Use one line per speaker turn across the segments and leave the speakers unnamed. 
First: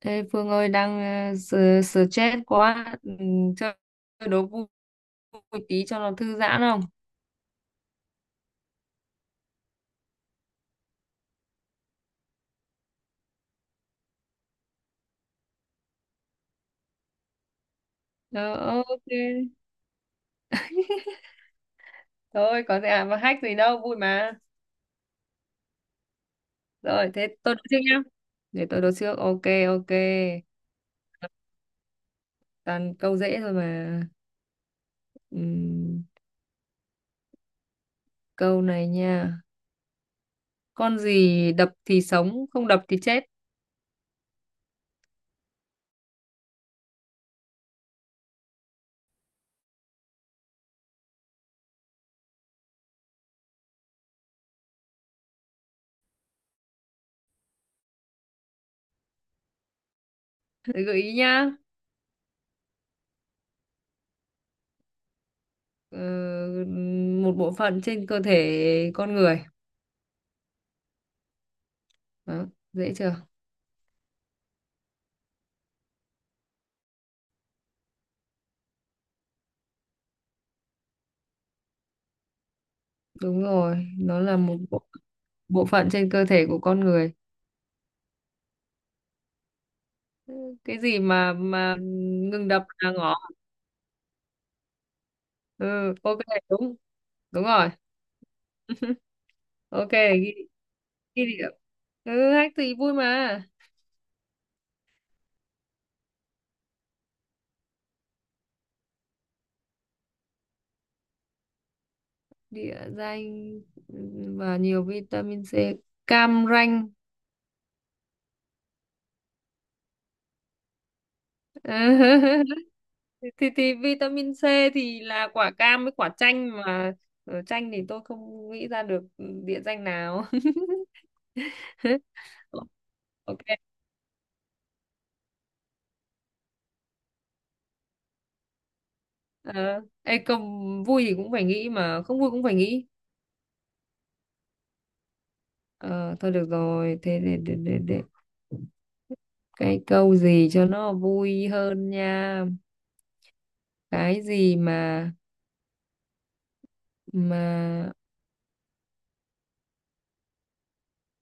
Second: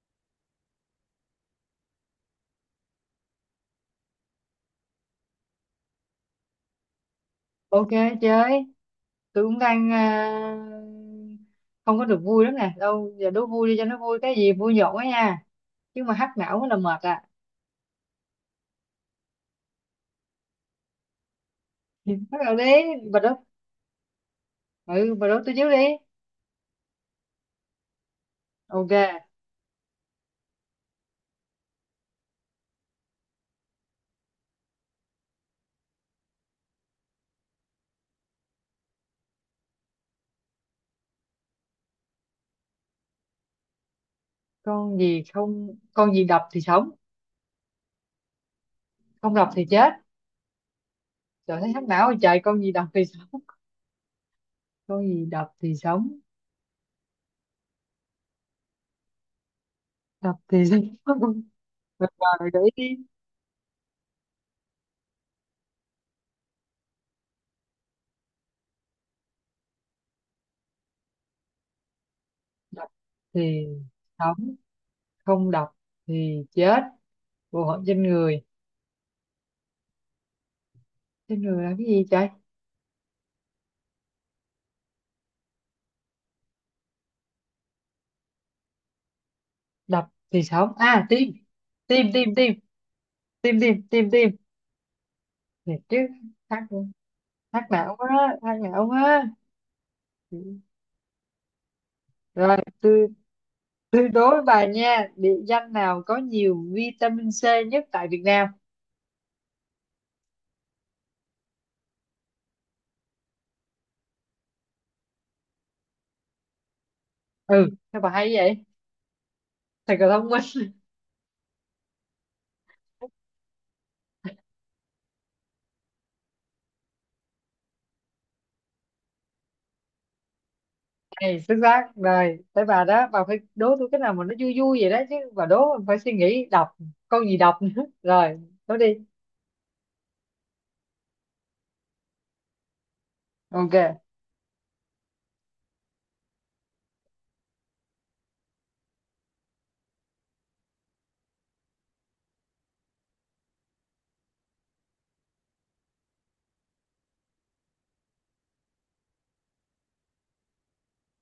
Ê, Phương ơi đang stress quá chơi đố vui vui tí cho nó thư giãn không.
Ok, chơi. Tôi cũng đang không có được vui lắm nè. Đâu giờ đố vui đi cho nó vui, cái gì vui nhộn á nha, chứ mà hack não là mệt à.
Ờ, ok,
Bắt đầu
thôi
đi.
có gì à mà
Bà đố,
hack gì đâu, vui mà.
ừ bà đố tôi trước đi.
Rồi thế tôi đố trước nhá, để tôi đố
Ok.
trước, ok ok, toàn câu dễ thôi mà. Ừm, Câu này nha, con gì đập thì sống không đập thì chết?
Con gì, không, con gì đập thì sống không đập thì chết? Trời, thấy hack não rồi trời. Con gì đập thì sống? Con gì đập thì sống? Đập thì sống.
Thế gợi ý nhá.
Rồi, rồi để ý đi.
Ờ, Một bộ phận trên cơ thể con người. Đó,
Đập
dễ chưa?
thì sống, không đập thì chết. Bộ phận trên người, trên người là cái gì trời?
Đúng rồi, nó là một bộ bộ phận trên cơ thể của con người.
Đập
Ừ,
thì sống,
cái gì
à tim.
mà
Tim tim
ngừng
tim.
đập là ngỏ.
Tim tim tim tim. Thiệt
Ừ,
chứ?
ok,
Hát,
đúng. Đúng
hát
rồi.
não quá, hát não quá.
Ok, ghi địa. Ừ, hack
Rồi
thì vui mà.
tôi đố bà nha, địa danh nào có nhiều vitamin C nhất tại Việt Nam?
Địa danh và nhiều vitamin C. Cam Ranh.
Ừ sao bà hay vậy, thật là thông minh.
Thì vitamin C thì là quả cam với quả chanh mà. Ờ, chanh thì tôi không nghĩ ra được địa danh nào.
Này xuất sắc. Rồi tới bà đó, bà phải
Ok.
đố tôi cái nào mà nó vui vui vậy đó, chứ bà đố mình phải suy nghĩ đọc, con gì đọc nữa. Rồi, đố đi.
Ờ, Công vui thì cũng phải nghĩ mà không vui cũng phải nghĩ.
Ok.
Ờ, thôi được rồi, thế để. Cái câu gì cho nó vui hơn nha. Cái gì mà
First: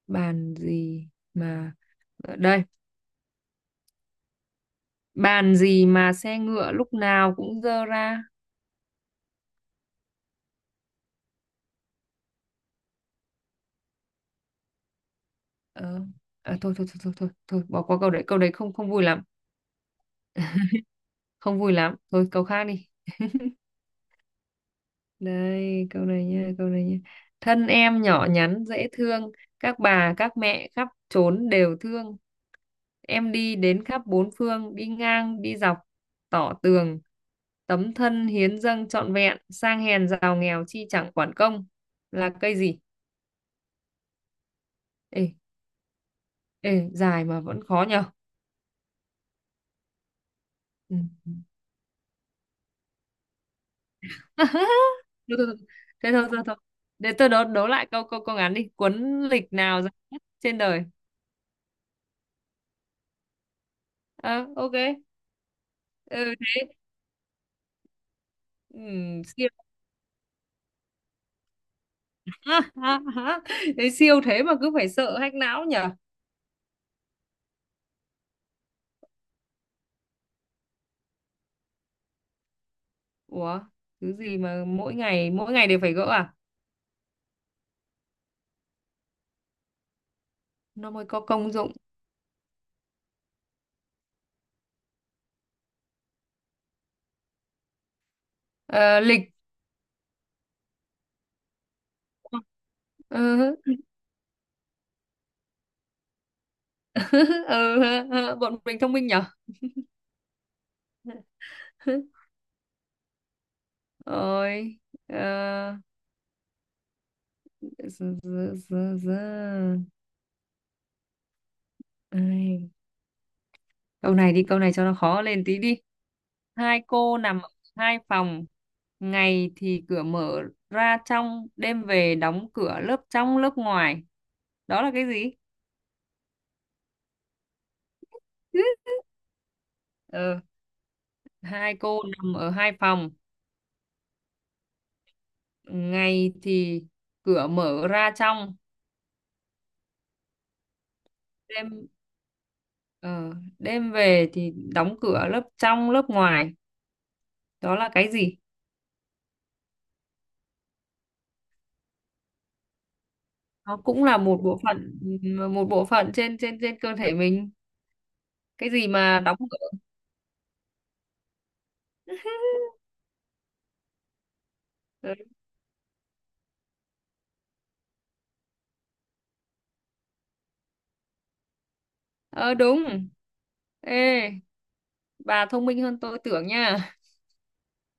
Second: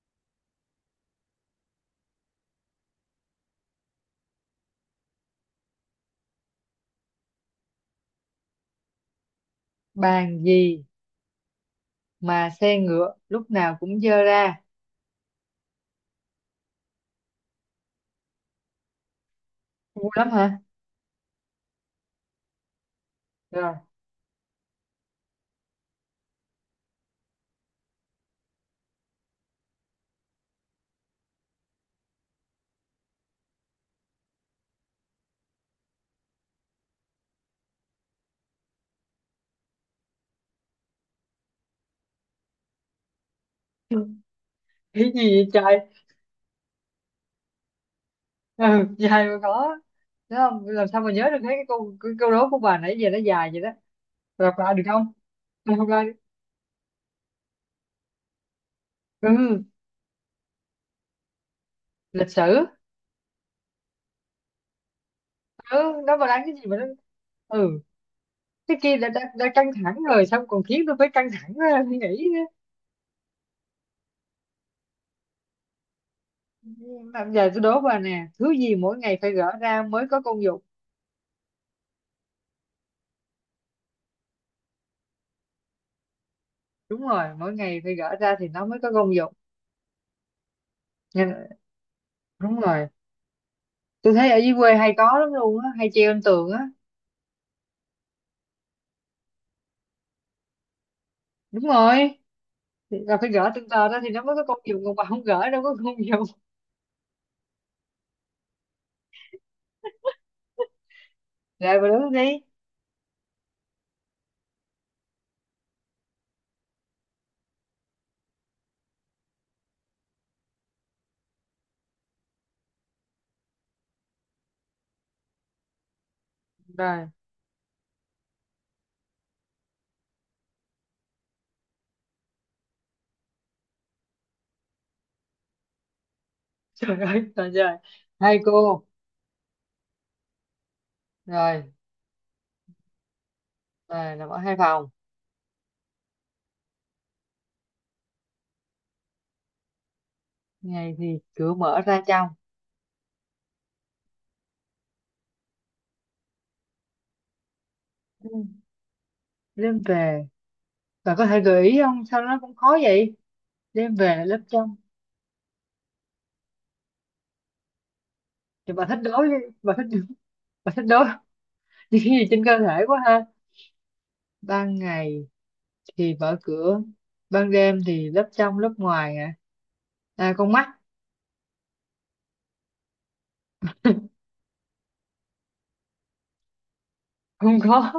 bàn gì mà ở đây, bàn gì mà xe ngựa lúc nào cũng dơ ra.
Bàn gì mà xe ngựa lúc nào cũng dơ ra?
Ờ, Thôi, thôi thôi thôi thôi thôi bỏ qua câu đấy không không vui lắm,
Ngu lắm hả?
không vui lắm. Thôi câu khác đi.
Rồi.
Đây, câu này nha, câu này nha. Thân em nhỏ nhắn dễ thương, các bà, các mẹ khắp trốn đều thương. Em đi đến khắp bốn phương, đi ngang, đi dọc, tỏ tường. Tấm thân hiến dâng trọn vẹn, sang hèn giàu nghèo chi chẳng quản công. Là cây gì?
Cái
Ê,
gì vậy trời?
ê, dài mà vẫn khó nhờ.
Ừ, dài mà có. Đúng không, làm
Ừ.
sao mà nhớ được? Thấy cái câu, cái câu đố của bà nãy giờ nó dài vậy đó. Lặp lại được
Thôi,
không?
thôi, thôi.
Đọc lại đi.
Thế thôi, thôi, thôi. Để tôi đố lại câu câu câu ngắn đi. Cuốn lịch
Ừ,
nào dài nhất trên đời?
lịch sử.
Ờ, ok.
Ừ nó mà
Ừ.
đang cái gì mà nó, ừ, cái
Ừ,
kia đã
siêu.
căng thẳng rồi, xong còn khiến tôi phải căng thẳng ra suy nghĩ nữa.
Đấy, siêu thế mà cứ phải sợ hack não nhở.
Làm giờ tôi đố bà nè, thứ gì mỗi ngày phải gỡ ra mới có công dụng?
Ủa, thứ gì mà mỗi ngày đều phải gỡ à?
Đúng rồi, mỗi ngày phải gỡ ra thì nó mới có công dụng.
Nó mới có
Nên-
công dụng.
đúng rồi, tôi thấy ở dưới quê hay có lắm luôn á, hay treo trên tường á.
Ờ, lịch.
Đúng rồi, thì là phải gỡ
Ừ.
từng tờ ra thì nó mới có công dụng, còn bà không gỡ đâu có công dụng.
Ừ. Bọn mình thông minh nhở.
Rồi bà đứng đi.
Rồi. ờ, z- z- z- z- Ai. Câu này đi, câu này cho nó khó lên tí đi. Hai
Rồi,
cô nằm ở hai phòng, ngày thì cửa mở ra trong, đêm về đóng cửa lớp trong lớp ngoài. Đó là cái gì?
trời ơi trời trời. Hai cô.
Ờ,
Rồi,
hai cô nằm ở hai phòng,
rồi nằm ở hai phòng,
ngày thì cửa mở ra trong,
ngày thì cửa mở
đêm
ra trong.
ờ, đêm về thì đóng cửa lớp trong lớp ngoài. Đó là cái
Ừ.
gì?
Đêm về, bà có thể gợi ý không, sao nó cũng khó vậy?
Nó
Đêm
cũng là
về lớp trong.
một bộ phận trên trên trên cơ thể mình. Cái
Thì bà
gì
thích
mà
đối
đóng
với- bà
cửa?
thích, bà thích đối những cái gì trên cơ thể quá ha. Ban ngày thì mở cửa, ban đêm thì lớp trong lớp ngoài, à, à con mắt.
Ờ, đúng. Ê, bà thông minh hơn tôi tưởng nha.
Không có.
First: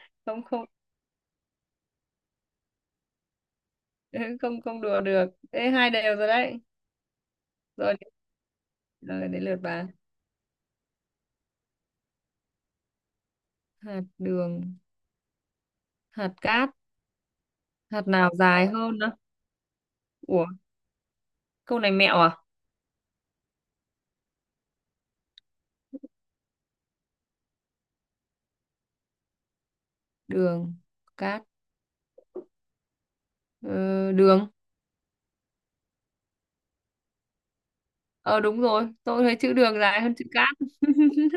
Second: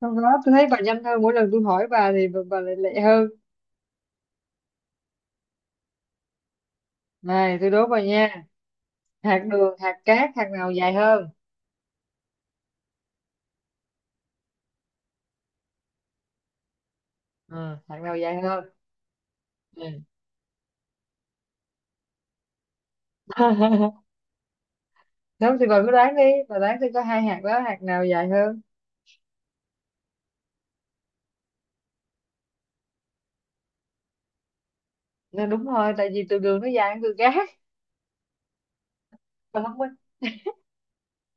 Sau đó
Không,
tôi
không.
thấy bà nhanh hơn, mỗi lần tôi hỏi bà thì bà lại lẹ hơn.
Không, không đùa được. Ê, hai đều rồi đấy.
Này tôi đố
Rồi,
bà nha.
rồi
Hạt
đến lượt
đường,
bà.
hạt cát, hạt nào dài hơn?
Hạt đường, hạt cát,
Ừ, hạt
hạt
nào
nào
dài hơn?
dài hơn đó?
Ừ.
Ủa, câu này mẹo à?
Đúng thì bà cứ đoán đi. Bà đoán tôi có hai hạt đó, hạt nào dài hơn?
Đường, cát. ờ, Đường.
Nên đúng thôi, tại vì từ đường nó dài hơn từ cát.
Ờ đúng rồi, tôi thấy chữ
Bà thông
đường
minh.
dài hơn chữ cát.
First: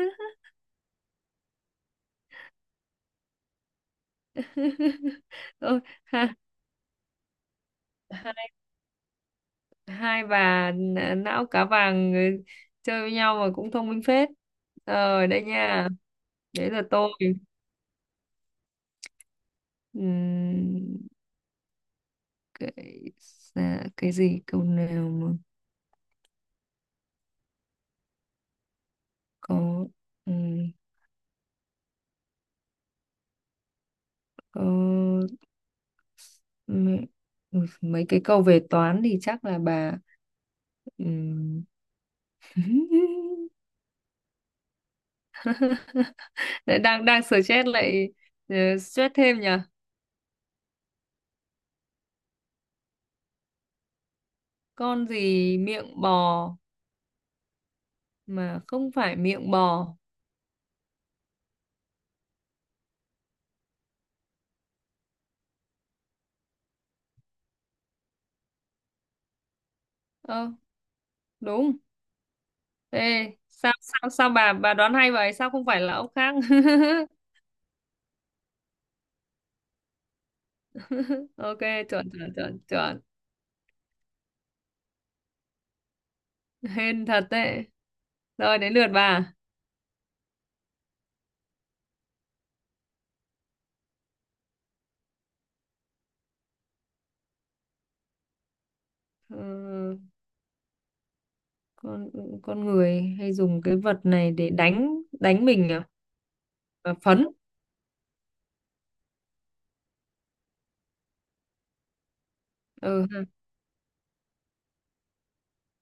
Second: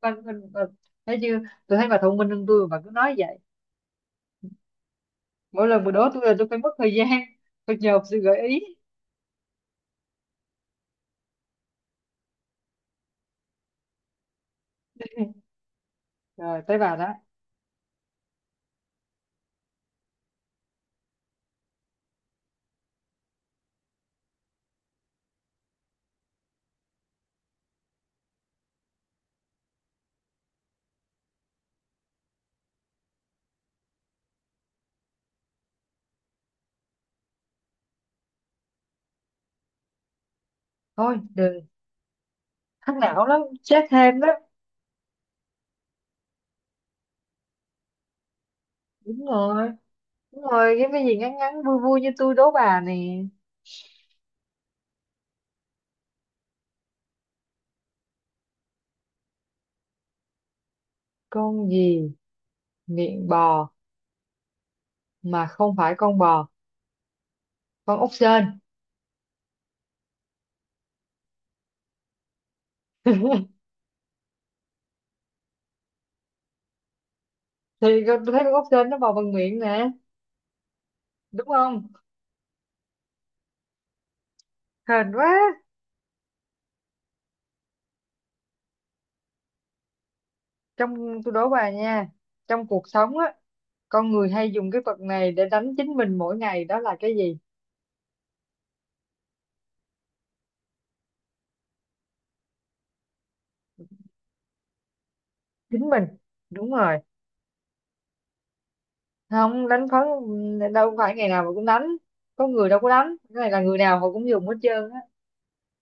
Bà, bà, bà, thấy chưa? Tôi thấy bà thông minh hơn tôi mà bà cứ nói vậy. Mỗi
Ôi,
lần bà đố tôi là
ha,
tôi phải mất thời gian. Phải nhờ sự gợi
hai,
ý.
hai bà não cá vàng chơi với nhau mà cũng thông minh phết. Rồi đây nha,
Rồi
đấy
tới
là
bà
tôi.
đó.
Ừm, cái dạ, cái gì câu nào mà có ừm, có mấy, mấy cái câu về toán thì chắc là bà.
Thôi
ừm,
đừng. Thắc não lắm. Chết thêm đó.
Lại đang đang stress lại, ờ, stress
Đúng
thêm nhỉ.
rồi. Đúng rồi, cái gì ngắn ngắn vui vui như tôi đố bà nè.
Con gì miệng bò mà không phải miệng bò?
Con gì miệng bò mà không phải con bò? Con ốc sên.
Ơ, đúng. Ê, sao sao sao bà đoán hay vậy, sao không phải là ốc khác?
Thì con tôi thấy con ốc sên nó bò bằng miệng nè, đúng
Ok,
không?
chuẩn chuẩn chuẩn chuẩn.
Hên quá.
Hên thật đấy. Rồi đến lượt bà.
Trong, tôi đố bà nha, trong cuộc sống á, con người hay dùng cái vật này để đánh chính mình mỗi ngày, đó là cái gì?
Ờ, con con người hay dùng cái vật này để đánh đánh mình
Chính
à?
mình. Đúng
À,
rồi.
phấn.
Không đánh phấn đâu, phải ngày nào mà cũng đánh. Có người đâu có
Ừ,
đánh.
ha.
Cái này là người nào họ cũng dùng hết trơn á.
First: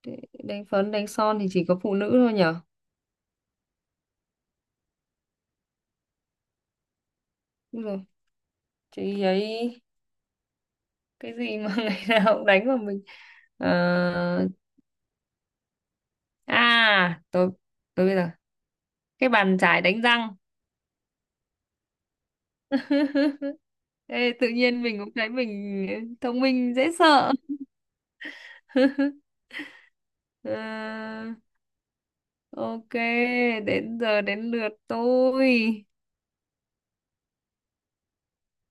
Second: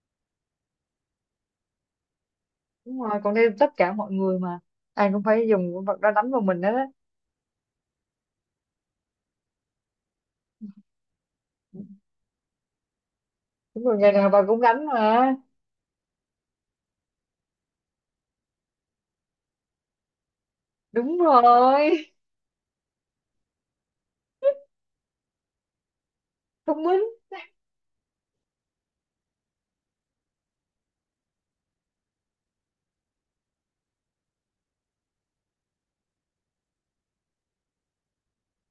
Để đánh phấn đánh son thì chỉ có phụ nữ thôi nhở.
Đúng rồi, còn đây tất cả mọi người mà, ai cũng phải dùng con vật đó đánh vào mình đó.
Đúng rồi, chị ấy. Cái gì mà ngày nào cũng đánh vào mình?
Đúng rồi, ngày nào
Ờ,
bà cũng đánh mà.
à, tôi bây giờ, cái bàn chải đánh răng.
Đúng rồi.
Ê, tự nhiên mình cũng thấy mình thông minh
Thông
dễ
minh.
sợ. Ờ, ok, đến giờ đến lượt tôi.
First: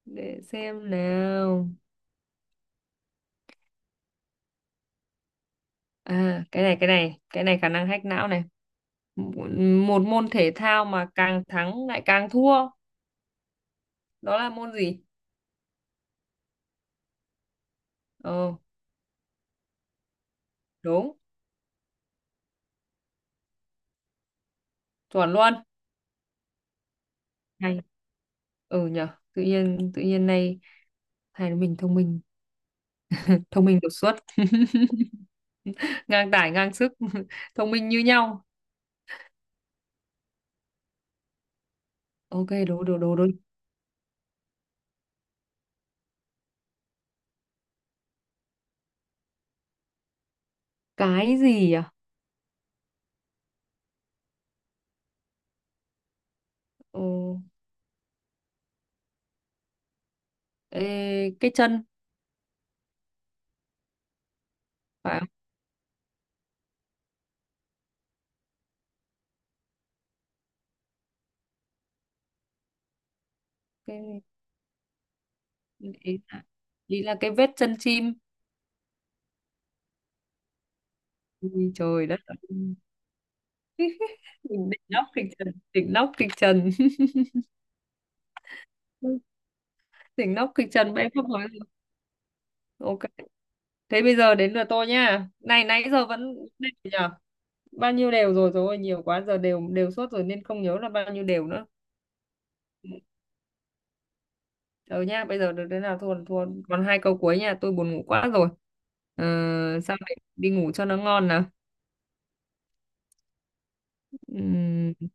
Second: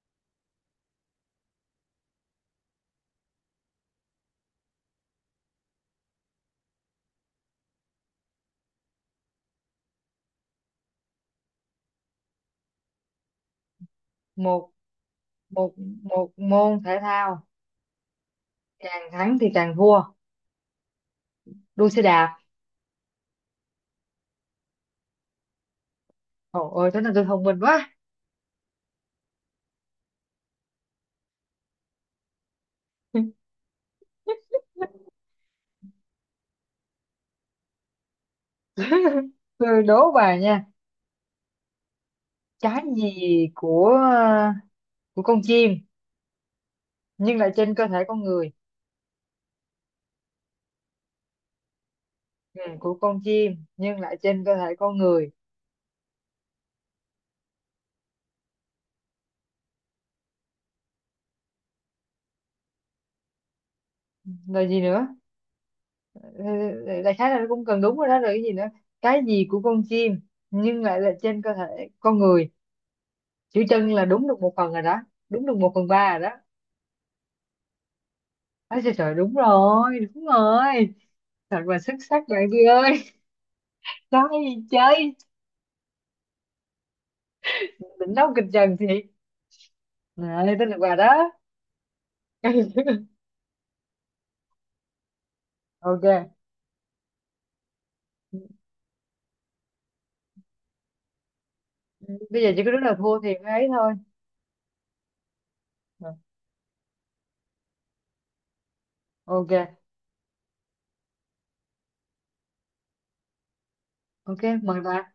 Để xem nào. À, cái này, cái này, cái này khả năng hack não này. Một Một môn thể thao mà càng thắng lại càng thua. Đó là
một
môn gì?
một một môn thể thao
Ờ,
càng thắng thì càng thua.
đúng,
Đua xe đạp.
chuẩn luôn.
Trời ơi, thế là tôi thông minh
Hay.
quá.
Ừ nhở, tự nhiên nay hai mình thông minh đột xuất. Ngang tải, ngang sức, thông minh như nhau.
Tôi đố bà nha,
Ok,
trái
đố.
gì của của con chim nhưng lại trên cơ thể con người?
Cái gì à?
Ừ, của con chim nhưng lại trên cơ thể con người,
Ờ, ê, cái chân,
là gì nữa?
phải
Ừ, đại khái là nó cũng cần, đúng rồi đó, rồi cái gì nữa? Cái gì của con chim nhưng lại là trên cơ thể con người? Chữ chân là
không?
đúng được một phần rồi đó. Đúng được một phần
Nhưng
ba rồi đó.
ý là cái vết chân chim.
Nói trời trời, đúng rồi đúng rồi. Thật
Ui,
là xuất
trời đất
sắc bạn chị
ơi.
ơi. Nói gì
Đỉnh nóc
chơi.
kịch trần, đỉnh nóc kịch trần.
Định nấu kịch trần thì.
Đỉnh nóc
Này
kịch
tên là
trần
bà
mà em
đó.
không nói được. Ok, thế bây giờ đến lượt tôi nha, này nãy
Ok.
giờ vẫn đều nhờ, bao nhiêu đều rồi, rồi nhiều quá giờ đều đều suốt rồi nên không nhớ là bao nhiêu đều nữa.
Bây giờ chỉ có đúng là thua thì mới ấy thôi.
Ờ nha, bây giờ được thế nào,
Rồi,
thua là thua, còn hai câu cuối nha, tôi buồn ngủ quá rồi. Ờ,
ok.
sao đấy đi ngủ cho nó ngon nào.
Ok mời
Ừm,
bà.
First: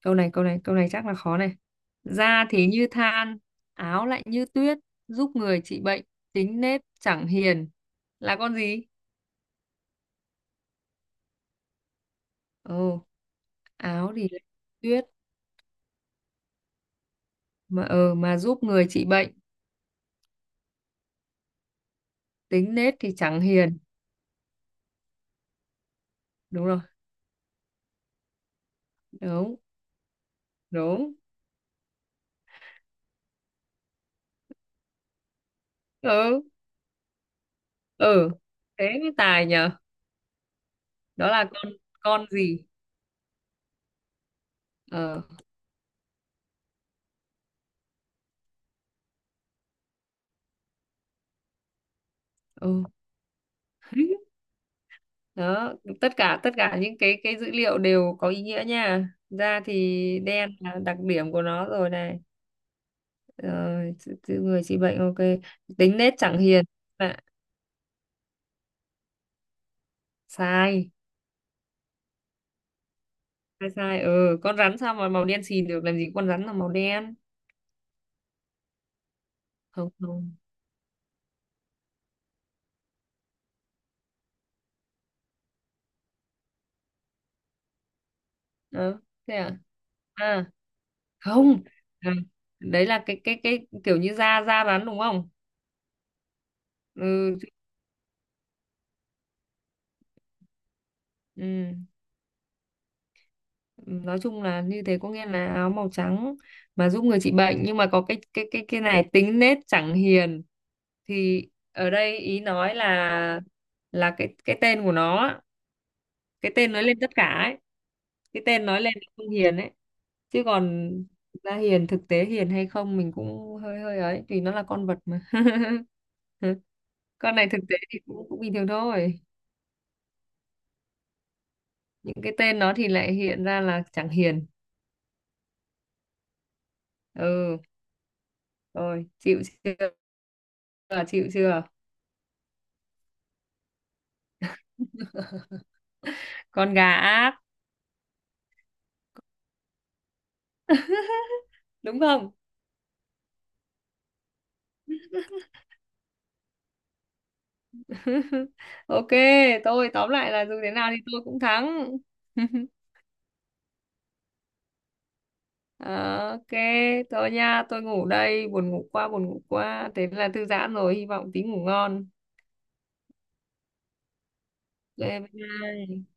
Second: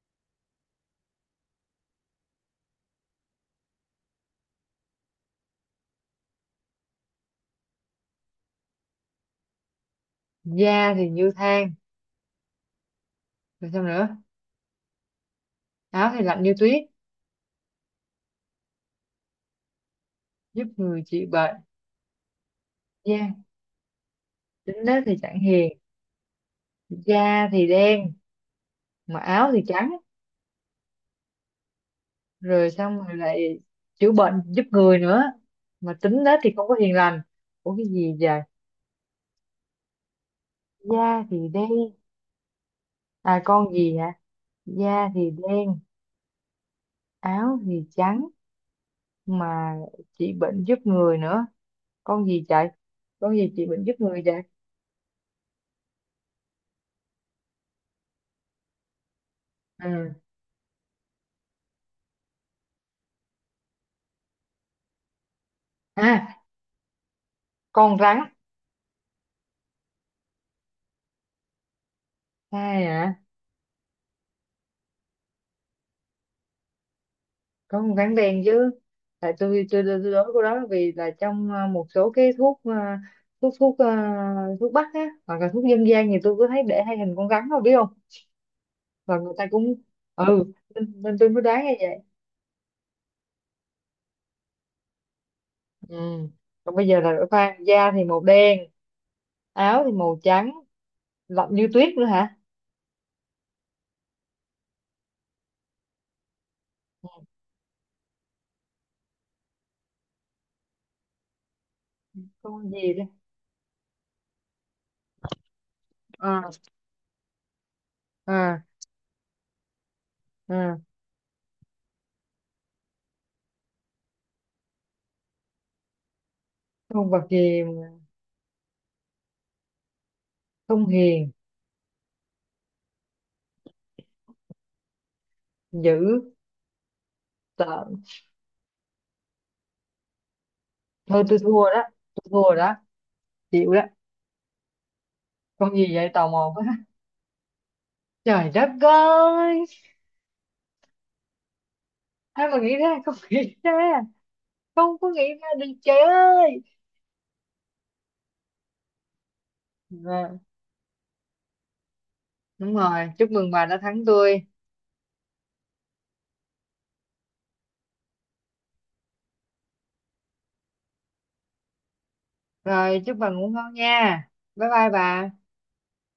câu này chắc là khó này. Da thì như than, áo lại như tuyết, giúp người trị bệnh, tính nết chẳng hiền, là con gì?
Da thì như than.
Ồ.
Rồi sao
Áo
nữa?
thì lại tuyết.
Áo thì lạnh như tuyết.
Ờ mà giúp người trị bệnh,
Giúp người trị bệnh.
tính nết thì
Da,
chẳng hiền.
tính nết thì chẳng hiền.
Đúng rồi.
Da thì đen mà áo
Đúng,
thì trắng.
đúng.
Rồi xong rồi lại chữa bệnh giúp người nữa, mà tính đó
Ừ.
thì không có hiền lành. Ủa cái gì
Ừ,
vậy?
thế mới tài nhở.
Da
Đó
thì
là
đen.
con gì?
À, con gì hả? Da
Ờ.
thì đen, áo thì trắng, mà trị bệnh giúp người nữa. Con gì chạy?
Ừ.
Con gì trị bệnh giúp người vậy?
Đó, tất cả những cái dữ liệu đều có ý nghĩa nha, da
À,
thì đen là đặc điểm của nó rồi này. Ờ, tự người trị bệnh, ok, tính nết
à
chẳng hiền. Dạ,
con rắn.
sai.
Ai hả?
Sai, sai. Ừ, con rắn sao mà màu đen xì được, làm gì có con rắn là màu đen.
Có một tháng đen chứ. Tại tôi tôi
Không,
tôi tôi nói
không.
cô đó vì là trong một số cái thuốc, thuốc thuốc bắc á, hoặc là thuốc dân gian thì tôi có thấy để hai hình con rắn, đâu biết không?
Đó.
Và người
Thế
ta
à?
cũng,
À,
ừ, nên tôi mới
không.
đoán như vậy.
À, đấy là cái kiểu như da da rắn, đúng không?
Ừ, còn bây giờ là đổi
Ừ.
pha, da thì màu đen, áo thì màu trắng, lạnh như
Ừ.
tuyết nữa hả?
Nói chung là như thế, có nghĩa là áo màu trắng mà giúp người trị bệnh, nhưng mà có cái này tính nết chẳng hiền, thì ở đây ý
Con
nói
gì đó?
là cái tên của nó á,
À,
cái tên nói lên tất cả ấy, cái
à,
tên nói lên là không hiền ấy. Chứ
à.
còn thực ra hiền, thực tế hiền hay không mình cũng hơi hơi ấy, vì nó là con vật mà.
Con vật
Con này thực
gì
tế
mà
thì cũng cũng bình thường thôi,
không hiền?
những cái tên nó thì lại hiện ra là chẳng hiền.
Dữ
Ừ.
tợn.
Rồi chịu chưa? Chưa,
Thôi
chịu
tôi
chưa?
thua đó, tôi thua đó, chịu đó. Con gì vậy, tò mò quá?
Con gà ác,
Trời đất ơi,
đúng không?
ai mà nghĩ ra, không nghĩ ra, không có nghĩ ra được trời ơi.
Ok, tôi tóm lại
Rồi,
là dù thế nào thì tôi cũng thắng.
đúng rồi, chúc mừng bà đã thắng tôi.
Ờ, ok, thôi nha, tôi ngủ đây, buồn ngủ quá, buồn ngủ quá. Thế là thư giãn rồi, hy vọng tí ngủ ngon.
Rồi, chúc bà ngủ ngon nha. Bye bye
Ok, bye
bà.
bye.